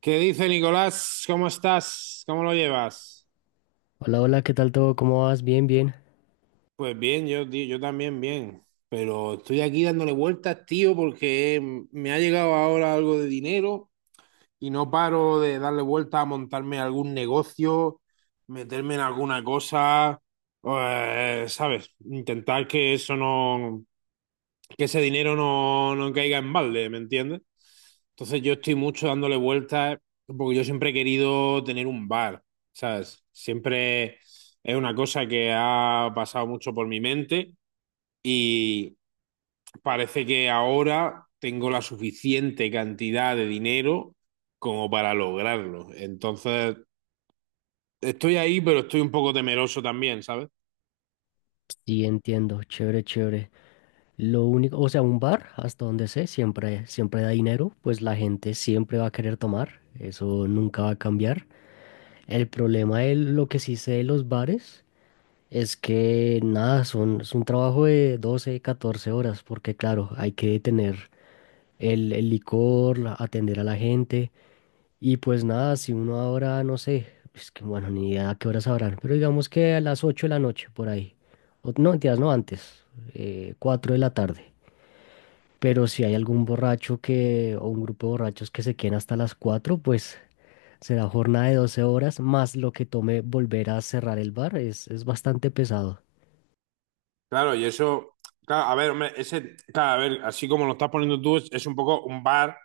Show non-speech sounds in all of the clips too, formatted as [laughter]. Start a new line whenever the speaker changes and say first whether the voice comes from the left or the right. right: ¿Qué dice Nicolás? ¿Cómo estás? ¿Cómo lo llevas?
left: Hola, hola, ¿qué tal todo? ¿Cómo vas? Bien, bien.
right: Pues bien, yo, tío, yo también bien, pero estoy aquí dándole vueltas, tío, porque me ha llegado ahora algo de dinero y no paro de darle vueltas a montarme algún negocio, meterme en alguna cosa, ¿sabes? Intentar que eso no, que ese dinero no caiga en balde, ¿me entiendes? Entonces yo estoy mucho dándole vueltas porque yo siempre he querido tener un bar, ¿sabes? Siempre es una cosa que ha pasado mucho por mi mente y parece que ahora tengo la suficiente cantidad de dinero como para lograrlo. Entonces estoy ahí, pero estoy un poco temeroso también, ¿sabes?
left: Sí, entiendo. Chévere, chévere. Lo único, o sea, un bar, hasta donde sé, siempre, siempre da dinero, pues la gente siempre va a querer tomar. Eso nunca va a cambiar. El problema de lo que sí sé de los bares es que nada, es un trabajo de 12, 14 horas, porque claro, hay que tener el licor, atender a la gente. Y pues nada, si uno ahora, no sé, es que bueno, ni idea a qué horas sabrán, pero digamos que a las 8 de la noche, por ahí. No, mentiras, no antes, 4 de la tarde. Pero si hay algún borracho que, o un grupo de borrachos que se queden hasta las 4 pues será jornada de 12 horas, más lo que tome volver a cerrar el bar, es bastante pesado.
right: Claro, y eso, claro, a ver, hombre, ese, claro, a ver, así como lo estás poniendo tú, es un poco un bar,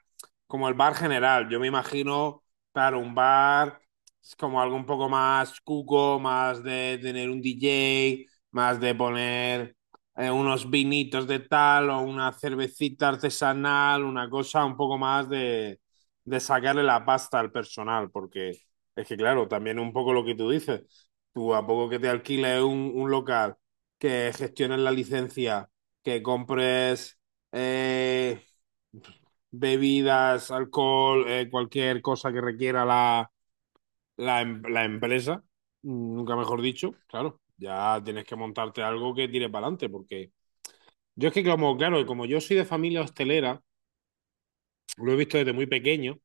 right: como el bar general. Yo me imagino, claro, un bar es como algo un poco más cuco, más de tener un DJ, más de poner unos vinitos de tal o una cervecita artesanal, una cosa un poco más de sacarle la pasta al personal, porque es que, claro, también un poco lo que tú dices, tú a poco que te alquiles un local que gestiones la licencia, que compres eh, bebidas, alcohol, cualquier cosa que requiera la la empresa, nunca mejor dicho, claro, ya tienes que montarte algo que tire para adelante, porque yo es que como, claro, como yo soy de familia hostelera, lo he visto desde muy pequeño.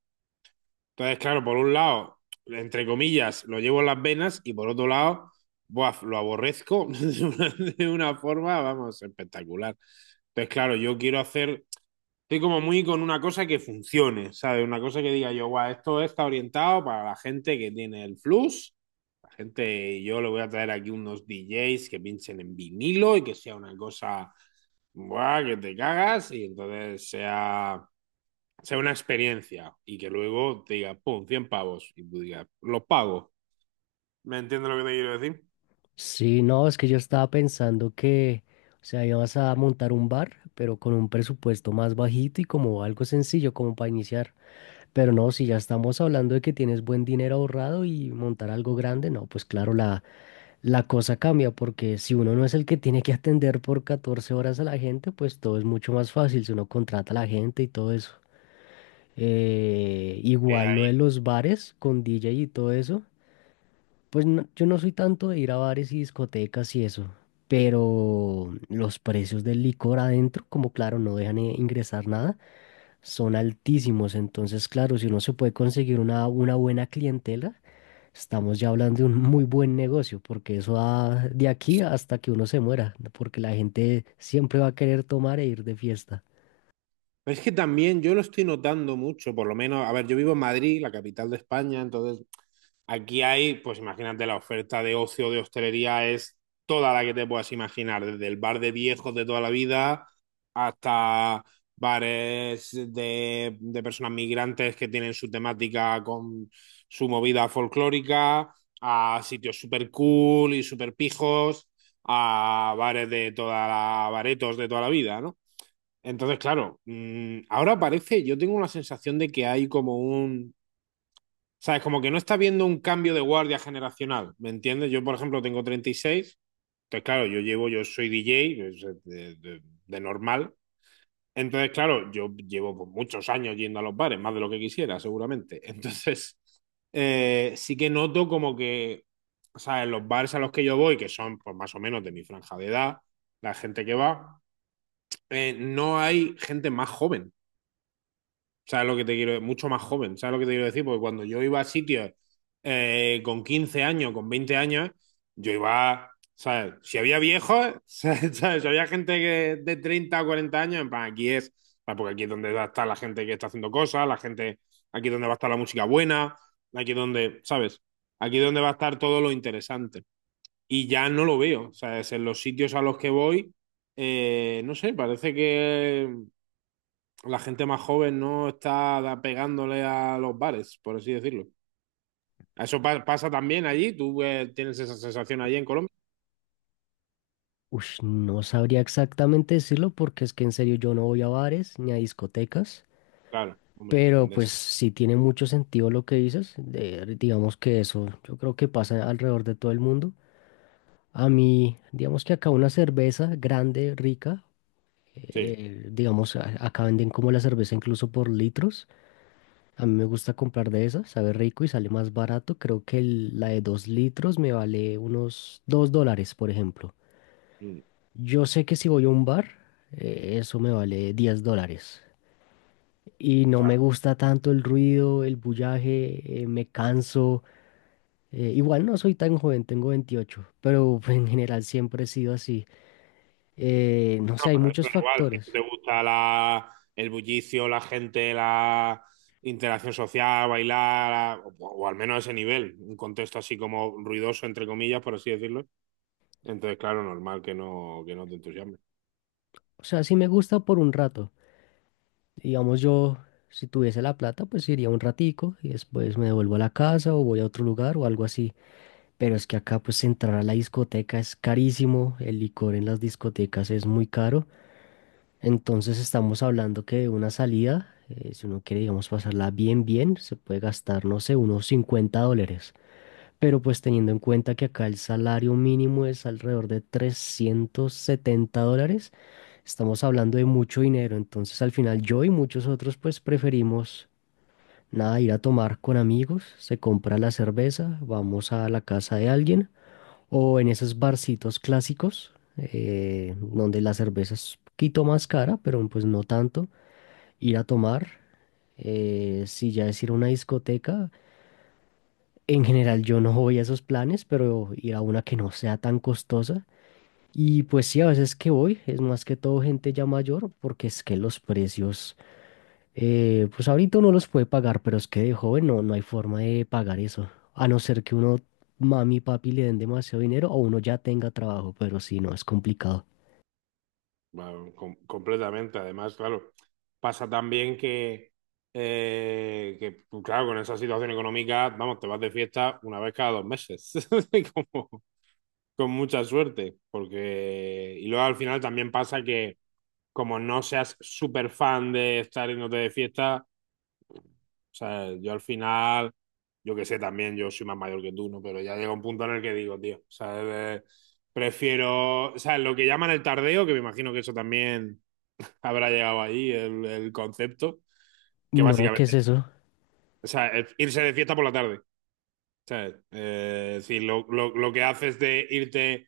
right: Entonces, claro, por un lado, entre comillas, lo llevo en las venas y por otro lado, buah, lo aborrezco [laughs] de una forma, vamos, espectacular. Entonces, claro, yo quiero hacer, estoy como muy con una cosa que funcione, ¿sabes? Una cosa que diga yo, guau, esto está orientado para la gente que tiene el flux, la gente, yo le voy a traer aquí unos DJs que pinchen en vinilo y que sea una cosa, guau, que te cagas y entonces sea una experiencia y que luego te diga, pum, 100 pavos y tú digas, los pago. ¿Me entiendes lo que te quiero decir?
left: Sí, no, es que yo estaba pensando que, o sea, ibas a montar un bar, pero con un presupuesto más bajito y como algo sencillo, como para iniciar. Pero no, si ya estamos hablando de que tienes buen dinero ahorrado y montar algo grande, no, pues claro, la cosa cambia, porque si uno no es el que tiene que atender por 14 horas a la gente, pues todo es mucho más fácil si uno contrata a la gente y todo eso.
right: Que
left: Igual lo de
right: ahí-
left: los bares con DJ y todo eso, yo no soy tanto de ir a bares y discotecas y eso, pero los precios del licor adentro, como claro, no dejan ingresar nada son altísimos. Entonces, claro, si uno se puede conseguir una buena clientela, estamos ya hablando de un muy buen negocio, porque eso va de aquí hasta que uno se muera, porque la gente siempre va a querer tomar e ir de fiesta.
right: Es que también yo lo estoy notando mucho, por lo menos, a ver, yo vivo en Madrid, la capital de España, entonces aquí hay, pues imagínate, la oferta de ocio de hostelería es toda la que te puedas imaginar, desde el bar de viejos de toda la vida hasta bares de personas migrantes que tienen su temática con su movida folclórica, a sitios super cool y super pijos, a bares de toda baretos de toda la vida, ¿no? Entonces, claro, ahora parece, yo tengo la sensación de que hay como un sea, es como que no está viendo un cambio de guardia generacional, ¿me entiendes? Yo, por ejemplo, tengo 36, entonces, claro, yo llevo, yo soy DJ pues, de normal, entonces, claro, yo llevo pues, muchos años yendo a los bares, más de lo que quisiera, seguramente. [laughs] Entonces, sí que noto como que, o sea, en los bares a los que yo voy, que son pues, más o menos de mi franja de edad, la gente que va, no hay gente más joven. ¿Sabes lo que te quiero decir? Mucho más joven, ¿sabes lo que te quiero decir? Porque cuando yo iba a sitios con 15 años, con 20 años, yo iba, ¿sabes? Si había viejos, [laughs] ¿sabes? Si había gente que de 30 o 40 años, en plan, aquí es, ¿sabes? Porque aquí es donde va a estar la gente que está haciendo cosas, la gente, aquí es donde va a estar la música buena, aquí es donde, ¿sabes? Aquí es donde va a estar todo lo interesante. Y ya no lo veo, ¿sabes? En los sitios a los que voy, no sé, parece que la gente más joven no está pegándole a los bares, por así decirlo. Eso pasa también allí, tú tienes esa sensación allí en Colombia.
left: Ush, no sabría exactamente decirlo porque es que en serio yo no voy a bares ni a discotecas,
right: Claro, hombre,
left: pero pues
right: Endesa.
left: sí tiene mucho sentido lo que dices, digamos que eso yo creo que pasa alrededor de todo el mundo. A mí, digamos que acá una cerveza grande, rica,
right: Sí,
left: digamos, acá venden como la cerveza incluso por litros. A mí me gusta comprar de esas, sabe rico y sale más barato. Creo que la de 2 litros me vale unos 2 dólares, por ejemplo.
right: mm,
left: Yo sé que si voy a un bar, eso me vale 10 dólares. Y no me
right: claro,
left: gusta tanto el ruido, el bullaje, me canso. Igual no soy tan joven, tengo 28 pero [laughs] en general siempre he sido así. No sé, hay
right: para eso
left: muchos
right: es igual, si
left: factores.
right: te gusta el bullicio, la gente, la interacción social, bailar, o al menos a ese nivel, un contexto así como ruidoso, entre comillas, por así decirlo. Entonces, claro, normal que no te entusiasme.
left: O sea, sí me gusta por un rato. Digamos yo, si tuviese la plata, pues iría un ratico y después me devuelvo a la casa o voy a otro lugar o algo así. Pero es que acá pues entrar a la discoteca es carísimo, el licor en las discotecas es muy caro. Entonces estamos hablando que de una salida, si uno quiere, digamos, pasarla bien, bien, se puede gastar, no sé, unos 50 dólares. Pero pues teniendo en cuenta que acá el salario mínimo es alrededor de 370 dólares, estamos hablando de mucho dinero, entonces al final yo y muchos otros pues preferimos nada, ir a tomar con amigos, se compra la cerveza, vamos a la casa de alguien o en esos barcitos clásicos donde la cerveza es un poquito más cara, pero pues no tanto, ir a tomar. Si ya es ir a una discoteca, en general yo no voy a esos planes, pero ir a una que no sea tan costosa. Y pues sí, a veces que voy, es más que todo gente ya mayor, porque es que los precios, pues ahorita uno los puede pagar, pero es que de joven no, no hay forma de pagar eso. A no ser que uno, mami y papi le den demasiado dinero o uno ya tenga trabajo, pero si no, es complicado.
right: Bueno, completamente. Además, claro, pasa también que, pues, claro, con esa situación económica, vamos, te vas de fiesta una vez cada dos meses, [laughs] y como- con mucha suerte, porque... Y luego al final también pasa que como no seas súper fan de estar yéndote de fiesta, o sea, yo al final, yo que sé, también yo soy más mayor que tú, ¿no? Pero ya llega un punto en el que digo, tío, o sea, eh, prefiero, o sea, lo que llaman el tardeo, que me imagino que eso también [laughs] habrá llegado ahí, el concepto, que
left: No, ¿qué es
right: básicamente,
left: eso?
right: o sea, irse de fiesta por la tarde. ¿Sabes? Sí, lo que haces de irte,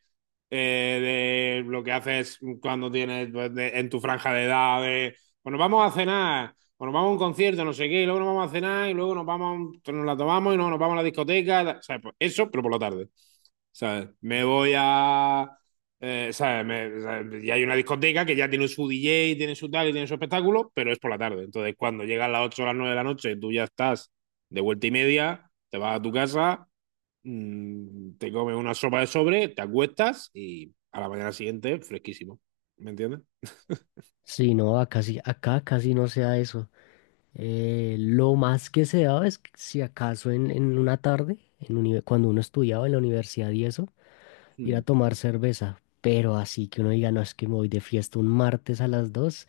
right: de lo que haces cuando tienes pues, en tu franja de edad, de, bueno, vamos a cenar, bueno, vamos a un concierto, no sé qué, y luego nos vamos a cenar, y luego nos vamos, nos la tomamos y no, nos vamos a la discoteca, ¿sabes? Pues eso, pero por la tarde, ¿sabes? Me voy a... ¿sabes? ¿Sabes? Y hay una discoteca que ya tiene su DJ, tiene su tal y tiene su espectáculo, pero es por la tarde. Entonces, cuando llegan las 8 o las 9 de la noche, tú ya estás de vuelta y media, te vas a tu casa, mm, te comes una sopa de sobre, te acuestas y a la mañana siguiente fresquísimo. ¿Me entiendes?
left: Si no, acá, acá casi no se da eso. Lo más que se daba es que si acaso en una tarde, cuando uno estudiaba en la universidad y eso, ir a
right: Mm.
left: tomar cerveza. Pero así que uno diga, no, es que me voy de fiesta un martes a las dos.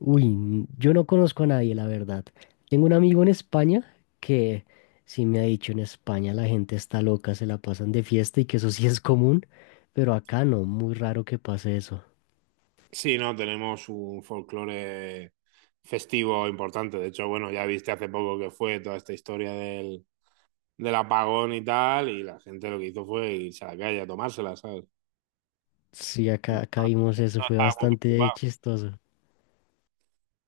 left: Uy, yo no conozco a nadie, la verdad. Tengo un amigo en España que sí me ha dicho en España la gente está loca, se la pasan de fiesta y que eso sí es común, pero acá no, muy raro que pase eso.
right: Sí, no, tenemos un folclore festivo importante. De hecho, bueno, ya viste hace poco que fue toda esta historia del apagón y tal, y la gente lo que hizo fue irse a la calle a tomársela, ¿sabes?
left: Sí, acá,
right: No
left: acá vimos eso, fue
right: estaba muy
left: bastante
right: preocupado.
left: chistoso.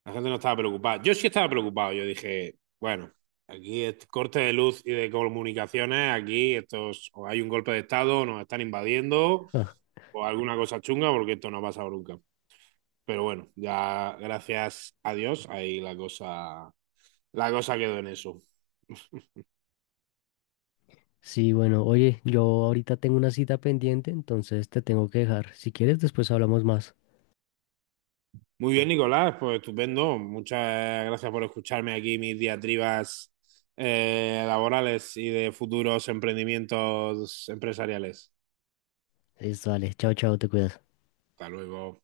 right: La gente no estaba preocupada. Yo sí estaba preocupado. Yo dije, bueno, aquí es corte de luz y de comunicaciones, aquí estos, o hay un golpe de estado, nos están invadiendo,
left: Ah,
right: o alguna cosa chunga, porque esto no ha pasado nunca. Pero bueno, ya gracias a Dios, ahí la cosa quedó en eso.
left: sí, bueno, oye, yo ahorita tengo una cita pendiente, entonces te tengo que dejar. Si quieres, después hablamos más.
right: Muy bien, Nicolás, pues estupendo. Muchas gracias por escucharme aquí mis diatribas laborales y de futuros emprendimientos empresariales.
left: Listo, vale, chao, chao, te cuidas.
right: Hasta luego.